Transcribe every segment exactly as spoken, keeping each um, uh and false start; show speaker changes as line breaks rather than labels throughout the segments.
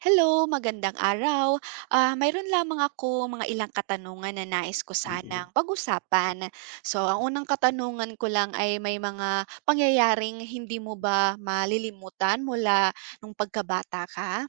Hello, magandang araw. Ah, mayroon lamang ako mga ilang katanungan na nais ko
Mm.
sanang pag-usapan. So, ang unang katanungan ko lang ay may mga pangyayaring hindi mo ba malilimutan mula nung pagkabata ka?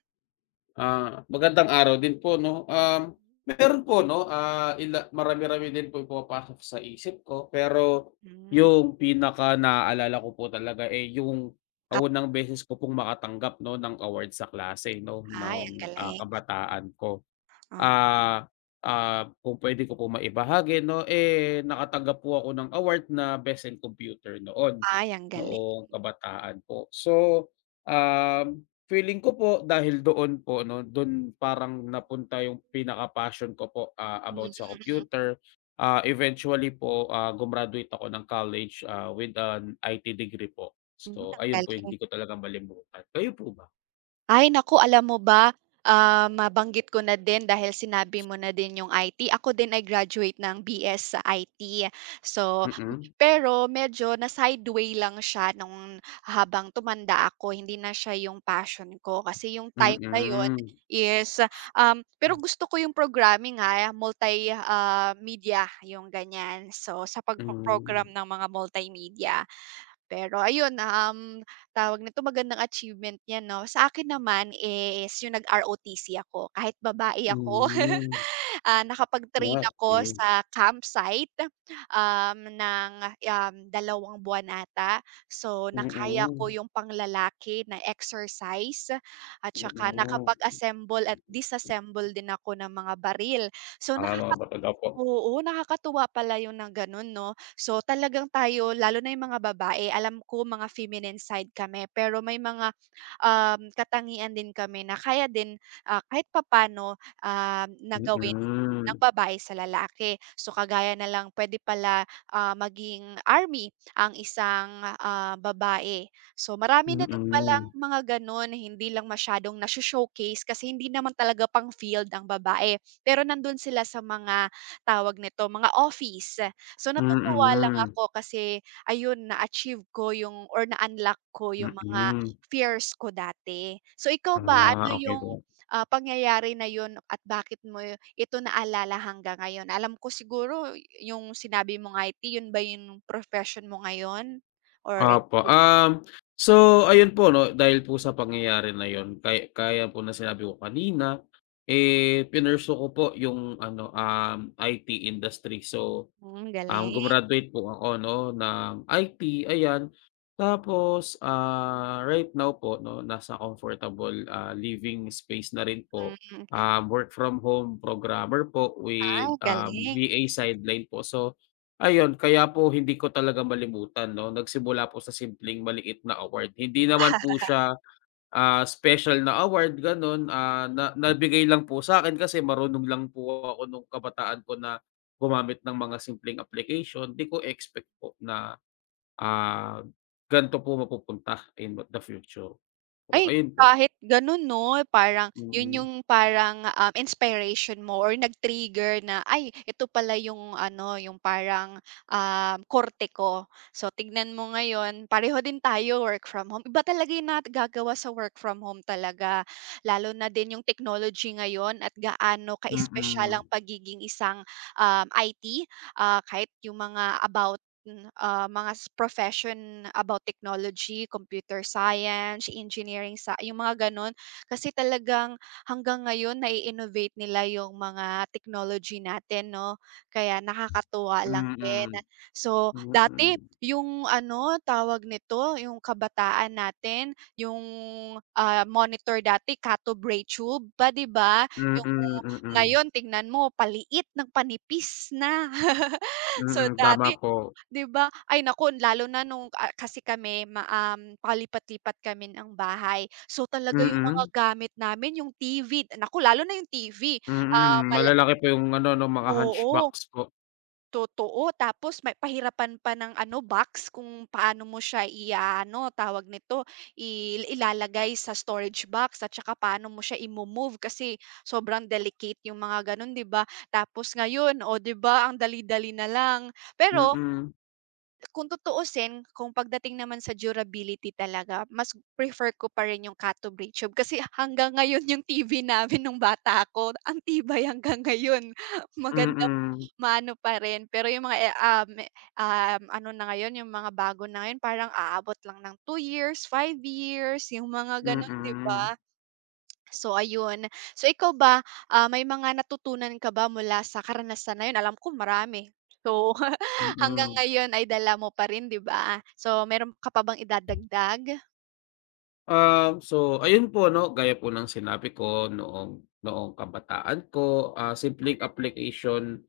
Ah, magandang araw din po 'no. Um, meron po 'no, ah, ila marami-rami din po yung pumapasok sa isip ko, pero
Hmm,
yung pinaka pinakanaalala ko po talaga, eh, yung, ah, unang beses ko pong makatanggap 'no ng award sa klase 'no,
ay, ang
ng ah,
galing.
kabataan ko.
Um,
Ah, ah, kung pwede ko po maibahagi 'no, eh, nakatanggap po ako ng award na Best in Computer noon,
ay, ang galing.
noong kabataan po. So, um, feeling ko po dahil doon po 'no, do'n parang napunta yung pinaka-passion ko po, ah,
Hmm,
about sa computer. Ah, eventually po, ah, gumraduate ako ng college, ah, with an I T degree po.
ang
So, ayun po yung
galing.
hindi ko talaga malimutan. Kayo po ba?
Ay naku, alam mo ba, ah, mabanggit ko na din dahil sinabi mo na din yung I T. Ako din ay graduate ng B S sa I T. So,
Mm,
pero medyo na-sideway lang siya nung habang tumanda ako, hindi na siya yung passion ko kasi yung time na yun
mm,
is, um pero gusto ko yung programming, ha, multi ah, media yung ganyan. So, sa
hmm.
pagpo-program ng mga multimedia. Pero ayun, um, tawag nito, magandang achievement niya 'no. Sa akin naman is yung nag-R O T C ako, kahit babae ako,
Hmm,
ah, nakapag-train ako
okey.
sa campsite, um, ng, um, dalawang buwan ata. So, nakaya ko
Mm,
yung panglalaki na exercise at saka
mm.
nakapag-assemble at disassemble din ako ng mga baril. So,
Tama
nakaka
ka talaga po.
oo, nakakatuwa pala yun na ganun 'no. So, talagang tayo lalo na yung mga babae, alam ko mga feminine side kami, pero may mga, um, katangian din kami na kaya din, ah, kahit papaano, um, na ng
Mm,
babae sa lalaki. So, kagaya na lang pwede pala, ah, maging army ang isang, ah, babae. So, marami na din palang
mm,
mga gano'n, hindi lang masyadong naso-showcase kasi hindi naman talaga pang-field ang babae, pero nandun sila sa mga tawag nito, mga office. So natutuwa lang
mm,
ako kasi ayun na-achieve ko yung or na-unlock ko yung mga
mm.
fears ko dati. So ikaw ba,
Ah,
ano
okey
yung,
po.
ah, pangyayari na yun at bakit mo y- ito naalala hanggang ngayon? Alam ko siguro y- yung sinabi mong I T, yun ba yung profession mo ngayon? Or
Opo, um, so ayun po 'no, dahil po sa pangyayari na yun kaya gaya po ng sinabi ko kanina, eh, pinursue ko po yung ano, um, I T industry. So.
hmm,
Um,
galing,
gumraduate po ako 'no ng I T, ayan. Tapos, ah, right now po 'no, nasa comfortable, ah, living space na rin po.
hmm.
Um, work from home programmer po
Ay,
with, um,
galing.
V A sideline po. So, ayun kaya po hindi ko talaga malimutan 'no, nagsimula po sa simpleng maliit na award. Hindi naman po siya Ah, special na award gano'n, ah, na nabigay lang po sa akin kasi marunong lang po ako nung kabataan ko na gumamit ng mga simpleng application, 'di ko expect po na, ah, ganito po mapupunta in the future. So
Ay,
ayun po.
kahit gano'n 'no, parang 'yun
Mm.
yung parang, um, inspiration mo or nag-trigger na, "Ay ito pala yung ano, yung parang, um, korte ko." So tignan mo ngayon, pareho din tayo work from home. Iba talaga yung nagagawa sa work from home talaga, lalo na din yung technology ngayon at gaano ka-espesyal ang
Mm.
pagiging isang, um, I T, ah, kahit yung mga about Hmm, ah, mga s profession about technology, computer science, engineering sa yung mga gano'n. Kasi talagang hanggang ngayon nai-innovate nila yung mga technology natin 'no, kaya nakakatuwa lang din.
Mm.
So, dati
Mm.
yung ano, tawag nito, yung kabataan natin, yung, ah, monitor dati Cathode ray tube pa, 'di ba? Yung
Mm, mm.
ngayon tingnan mo paliit ng panipis na. So,
Mm, tama
dati.
po.
'Di ba? Ay naku, lalo na nung ah, kasi kami ma um, palipat-lipat kami ng bahay. So, talaga yung mga
Mm.
gamit namin yung T V, naku lalo na yung T V, ah,
Mm,
mala
malalaki po yung ano 'no, mga
oo,
hunchbacks po.
totoo. Tapos may pahirapan pa ng ano, box kung paano mo siya i-aano, tawag nito, i ilalagay sa storage box at saka paano mo siya i move kasi sobrang delicate yung mga gano'n, 'di ba? Tapos ngayon, o 'di ba ang dali-dali na lang. Pero
Mm.
kung tutuusin, kung pagdating naman sa durability talaga, mas prefer ko pa rin yung Katobray tube kasi hanggang ngayon yung T V namin nung bata ako, ang tibay hanggang ngayon. Maganda,
Mm.
maano pa rin. Pero yung mga, eh, um, eh, um, ano na ngayon, yung mga bago na ngayon, parang aabot lang ng two years, five years, yung mga gano'n, 'di
Mm.
ba? So ayun. So ikaw ba, ah, may mga natutunan ka ba mula sa karanasan na yun? Alam ko marami. So hanggang
Mm.
ngayon ay dala mo pa rin, 'di ba? So meron ka pa bang idadagdag?
Um, so ayun po 'no, gaya po ng sinabi ko noong noong kabataan ko, ah, simpleng application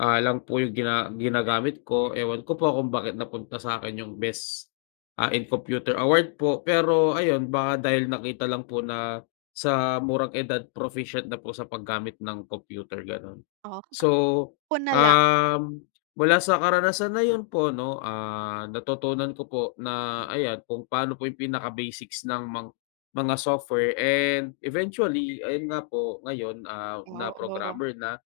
Ah, lang po yung gina ginagamit ko, ewan ko po kung bakit napunta sa akin yung Best, ah, in Computer award po. Pero ayun, baka dahil nakita lang po na sa murang edad proficient na po sa paggamit ng computer, gano'n.
Oh,
So,
ako na lang.
um, mula sa karanasan na yun po 'no, ah, natutunan ko po na ayan, kung paano po yung pinaka-basics ng mang mga software and eventually ayun nga po, ngayon, ah,
Oo,
na
oo.
programmer na,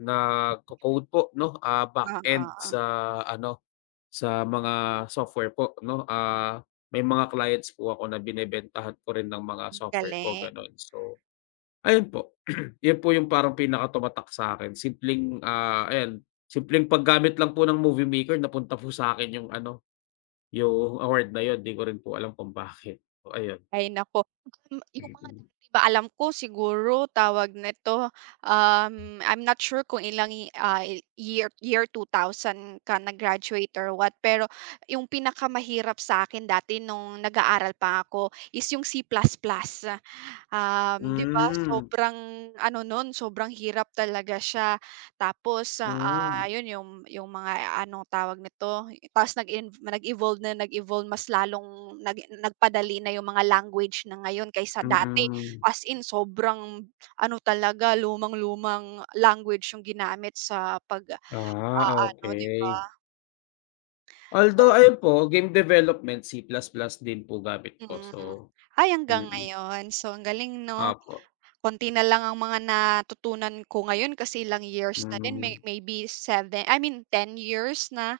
nagco-code po 'no, ah, back end
Oo,
sa ano, sa mga software po 'no. Ah, may mga clients po ako na binebentahan ko rin ng mga
ang
software ko
galing.
gano'n. So, ayun po, yun po yung parang pinakatumatak sa'kin simpleng, ah, ayan simpleng paggamit lang po ng movie maker napunta po sa akin yung ano, yung award na yun, 'di ko rin po alam kung bakit. So ayun.
Ay naku, um, yung mga dati
Mm.
ba alam ko siguro tawag nito, um, I'm not sure kung ilang, y- ah, i- year year two thousand ka nag-graduate or what, pero yung pinakamahirap sa akin dati nung nag-aaral pa ako is yung C++. Um, 'di ba
Hmm,
sobrang ano nun, sobrang hirap talaga siya. Tapos, ah,
mm.
yun yung yung mga ano, tawag nito. Ta's nag-inv nag-evolve na nag-evolve mas lalong nag nagpadali na yung mga language na ngayon kaysa dati.
Mm.
As in sobrang ano talaga lumang-lumang language yung ginamit sa pag
Ah,
ah, ano 'di
okay.
ba? So
Although ayun po, game development, C++ plus plus din po gamit ko. So
mm. Ay hanggang
mm,
ngayon. So ang galing 'no?
opo.
Konti na lang ang mga natutunan ko ngayon kasi ilang years na din, may
Hmm,
maybe seven I mean ten years na,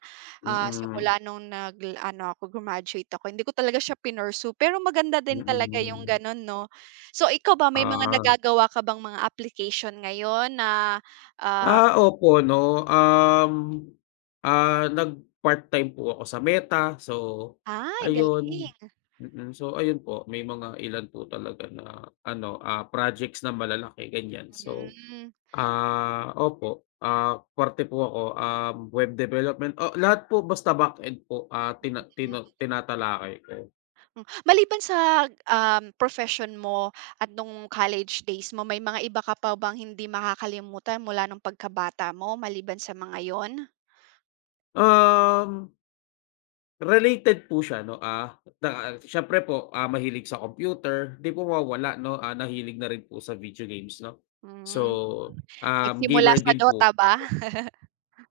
ah,
mm,
simula nung nag-ano ako, grumaduate ako. Hindi ko talaga siya pinursue, pero maganda din talaga yung
mm.
gano'n 'no. So, ikaw ba may mga
Ah.
nagagawa ka bang mga application ngayon na, ah,
Ah, opo 'no, um, ah, nag-part-time po ako sa Meta. So
ay
ayun,
galing.
mm. So ayun po, may mga ilan po talaga na ano, ah, projects na malalaki, ganyan. So.
Hmm,
Ah, opo, ah, fuerte po ako, um, web development oh lahat po basta backend po, ah, tina
hmm.
tina tinatalakay ko.
Hmm, maliban sa, um, profession mo at nung college days mo, may mga iba ka pa bang hindi makakalimutan mula nung pagkabata mo maliban sa mga yon.
Um, Related po siya 'no, ah, na siyempre po, ah, mahilig sa computer, 'di po mawawala 'no, ah, nahilig na rin po sa video games 'no. So,
Hmm,
um,
nagsimula
gamer
sa
din po.
Dota ba?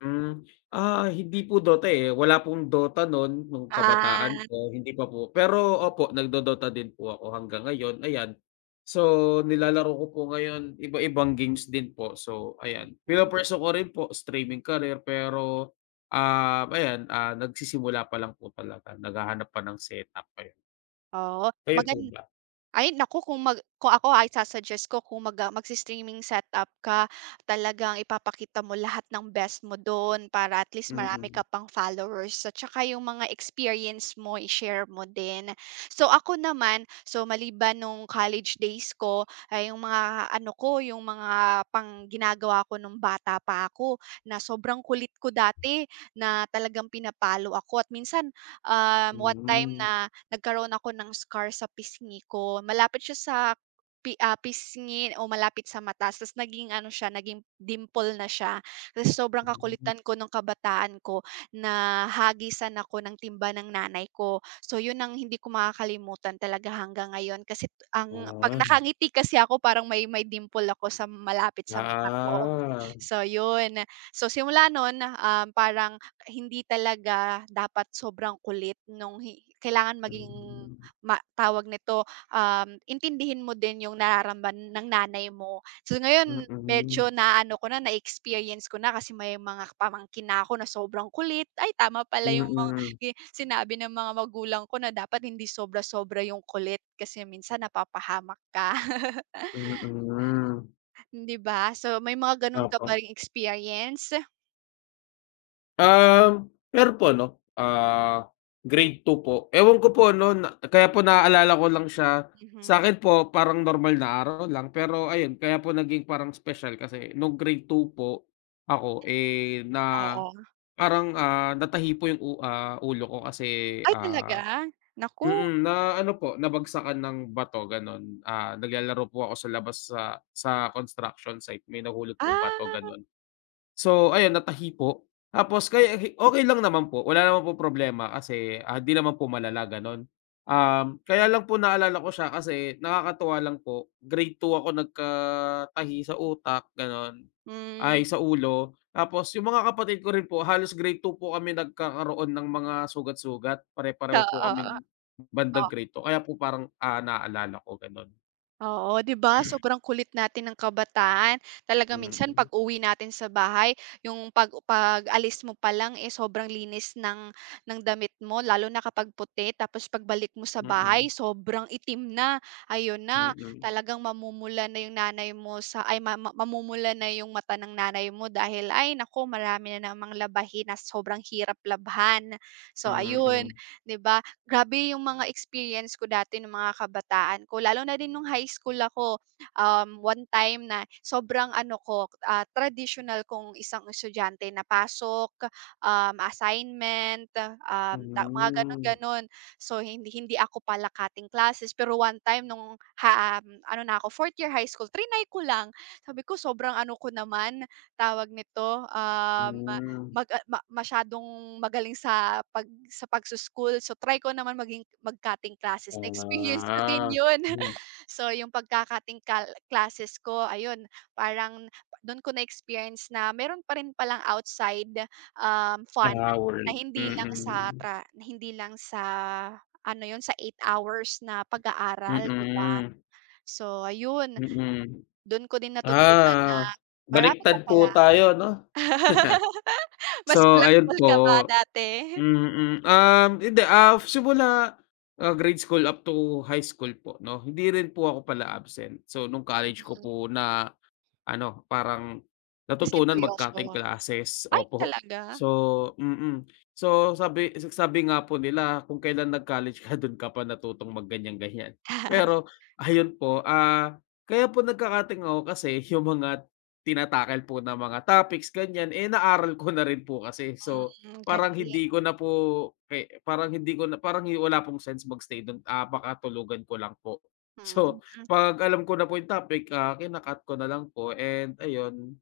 Hmm. Ah, hindi po Dota, eh, wala pong Dota nun nung
Ah,
kabataan ko, hindi pa po. Pero opo, nagdo-Dota din po ako hanggang ngayon, ayan. So, nilalaro ko po ngayon iba-ibang games din po, so ayan.
mm.
Pinopursue ko rin po streaming career pero, um, ayan, ah, nagsisimula pa lang po talaga, naghahanap pa ng setup, ayun.
Oo,
Kayo
magan
po ba?
ay naku, kung mag kung ako ay sasuggest ko kung mag, ah, magsi-streaming setup ka, talagang ipapakita mo lahat ng best mo dun para at least marami ka
Mm.
pang followers at saka yung mga experience mo i-share mo din. So ako naman, so maliban nung college days ko, ay yung mga ano ko, yung mga pang ginagawa ko nung bata pa ako na sobrang kulit ko dati na talagang pinapalo ako at minsan, um, one time
Hmm,
na nagkaroon ako ng scar sa pisngi ko. Malapit siya sa pi ah, pisngi o malapit sa mata ta's naging ano siya, naging dimple na siya. Ta's sobrang
hmm,
kakulitan ko nung kabataan ko na hagisan ako ng timba ng nanay ko. So, yun ang hindi ko makakalimutan talaga hanggang ngayon kasi t- ang 'pag
ah,
nakangiti kasi ako parang may may dimple ako sa malapit sa mata ko.
ah,
So, yun. So, simula nun, um, parang hindi talaga dapat sobrang kulit nung hi kailangan maging
hmm,
ma tawag nito, um, intindihin mo din yung nararamdaman ng nanay mo. So ngayon
mm,
medyo na ano ko na, na-experience ko na kasi may mga pamangkin na ako na sobrang kulit. Ay tama pala yung mga
mm.
gi sinabi ng mga magulang ko na dapat hindi sobra-sobra yung kulit kasi minsan napapahamak ka,
Mm,
'di ba? So may mga gano'n ka
opo.
ba ring experience?
Um, Pero po ano, ah, grade two po. Ewan ko po ano na kaya po naalala ko lang siya. Sa
Mhm,
akin po parang normal na araw lang pero ayun kaya po naging parang special kasi nung grade two po ako, eh, na
oo.
parang, ah, natahi po yung u ah, ulo ko kasi,
Ay talaga?
ah
Naku.
mm, na ano po nabagsakan ng bato gano'n. Ah, naglalaro po ako sa labas sa sa construction site may nahulog pong bato
Ah,
gano'n. So, ayun natahi po. Tapos kaya hi okey lang naman po, wala naman po problema kasi, ah, 'di naman po malala gano'n. Um, kaya
Hmm,
lang po naalala ko siya kasi nakakatuwa lang po, grade two ako nagkatahi sa utak gano'n,
hmm.
ay sa ulo. Tapos yung mga kapatid ko rin po halos grade two po kami nagkakaroon ng mga sugat-sugat, pare-pareho po
Oo.
kami bandang
Oh,
grade two kaya po parang, ah, naalala ko gano'n.
oo, 'di ba sobrang kulit natin ng kabataan. Talagang minsan
Mm,
pag-uwi natin sa bahay, yung pag pag-alis mo pa lang, eh, sobrang linis ng ng damit mo lalo na kapag puti tapos pagbalik mo sa
mm,
bahay sobrang itim na. Ayun na,
mm,
talagang mamumula na yung nanay mo sa ay ma ma mamumula na yung mata ng nanay mo dahil, "Ay nako marami na namang labahin na sobrang hirap labhan." So ayun,
mm,
'di ba? Grabe yung mga experience ko dati nung mga kabataan ko, lalo na din nung high school ako. Um, one time na sobrang ano ko, ah, traditional kong isang estudyante na pasok, um, assignment, um, ta- mga
hmm.
ganon-ganon. So, hindi, hindi ako pala cutting classes. Pero one time nung, ha, um, ano na ako, fourth year high school, trinay ko lang. Sabi ko, sobrang ano ko naman, tawag nito, um,
Hmm,
Mag ah, ma masyadong magaling sa pag sa pagso-school, so try ko naman maging mag-cutting classes. Na-experience ko din
ah,
'yun.
hmm,
So, yung pagka-cutting cal classes ko ayun, parang dun ko na-experience na meron pa rin palang outside, um, fun
tahawul,
na hindi lang sa
mm,
tra na hindi lang sa ano 'yun, sa eight hours na pag-aaral, 'di ba?
mm,
So ayun,
mm.
dun ko din natutunan na
Ah,
marami ka
baliktad po
pala.
tayo 'no?
Mas
So, ayun
bulakbol
po,
ka ba dati?
mm, um, hindi, ah, simula, ah, grade school up to high school po 'no, hindi rin po ako pala absent. So, nung college ko
Mhm.
po na ano, parang
Na
natutunan
seryoso?
magcutting classes,
Ay
opo.
talaga?
So. Mm. So sabi sabi nga po nila kung kailan nag-college ka dun ka pa natutong mag ganyan. Pero ayun po, ah, kaya po nagka ako kasi yung mga tina po na mga topics ganyan, eh, naaral ko na rin po kasi. So
Mm,
parang
galing.
hindi ko na po eh parang hindi ko na parang hi- wala pong sense magstay stay dun, ah, baka tulugan ko lang po. So
Mm,
'pag alam ko na po yung topic, ah, kina-cut ko na lang po and ayun,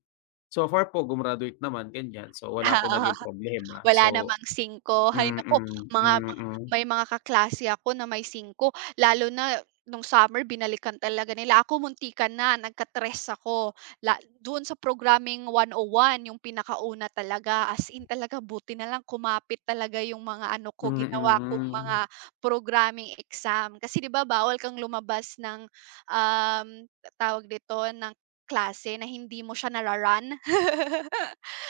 so far po gumraduate naman ganyan, so wala po naging problema.
Wala
So
namang singko, hay
mm,
naku, mga ma
mm.
may mga kaklase ako na may singko, lalo na nung summer binalikan talaga nila. Ako muntikan na, nagkatres ako. La doon sa programming one oh one yung pinakauna talaga, as in talaga buti na lang kumapit talaga yung mga ano ko, ginawa kong mga
Mm.
programming exam. Kasi 'di ba bawal kang lumabas ng, um, tawag dito, ng klase na hindi mo siya nara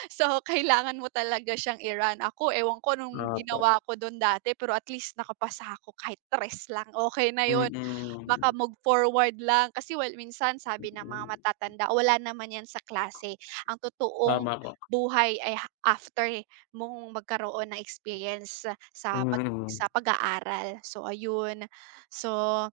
So, kailangan mo talaga siyang i-run. Ako, ewan ko anong
Opo,
ginawa ko dun dati, pero at least nakapasa ako kahit tres lang, okay na yun. Maka
mm.
forward lang kasi well, minsan sabi ng mga
Mm.
matatanda, "Wala naman yan sa klase." Ang totoong
Tama po.
buhay ay ha after mong magkaroon ng experience sa pag
Mm.
sa pag-aaral. So, ayun. So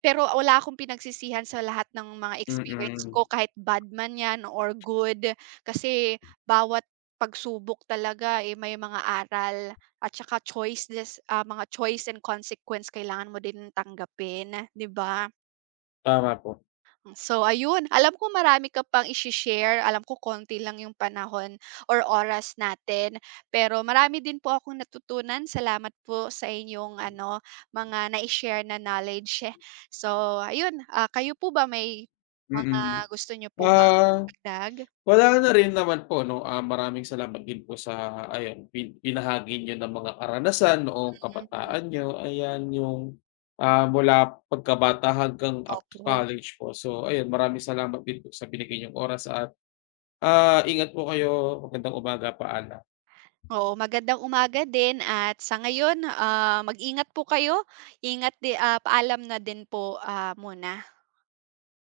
pero wala akong pinagsisihan sa lahat ng mga experience
Mm.
ko kahit bad man 'yan or good, kasi bawat pagsubok talaga, eh, may mga aral at saka choices ah, mga choice and consequence kailangan mo din tanggapin, 'di ba?
Tama po.
So ayun, alam ko marami ka pang ishi-share, alam ko konti lang yung panahon or oras natin, pero marami din po akong natutunan. Salamat po sa inyong ano, mga na share na knowledge. So ayun, ah, kayo po ba may mga
Mm.
gusto niyo po bang
Ah.
idagdag?
Wala na rin naman po 'no, ah, maraming salamat din po sa ayan bin binahagi niyo ng mga karanasan noong
Mhm,
kabataan niyo, ayan yung, ah, mula pagkabata hanggang up to
opo.
college po. So ayun, maraming salamat din po sa binigay niyong oras at, ah, ingat po kayo. Magandang umaga, paalam.
Oo, magandang umaga din at sa ngayon, ah, mag-ingat po kayo. Ingat di ah, paalam na din po, ah, muna.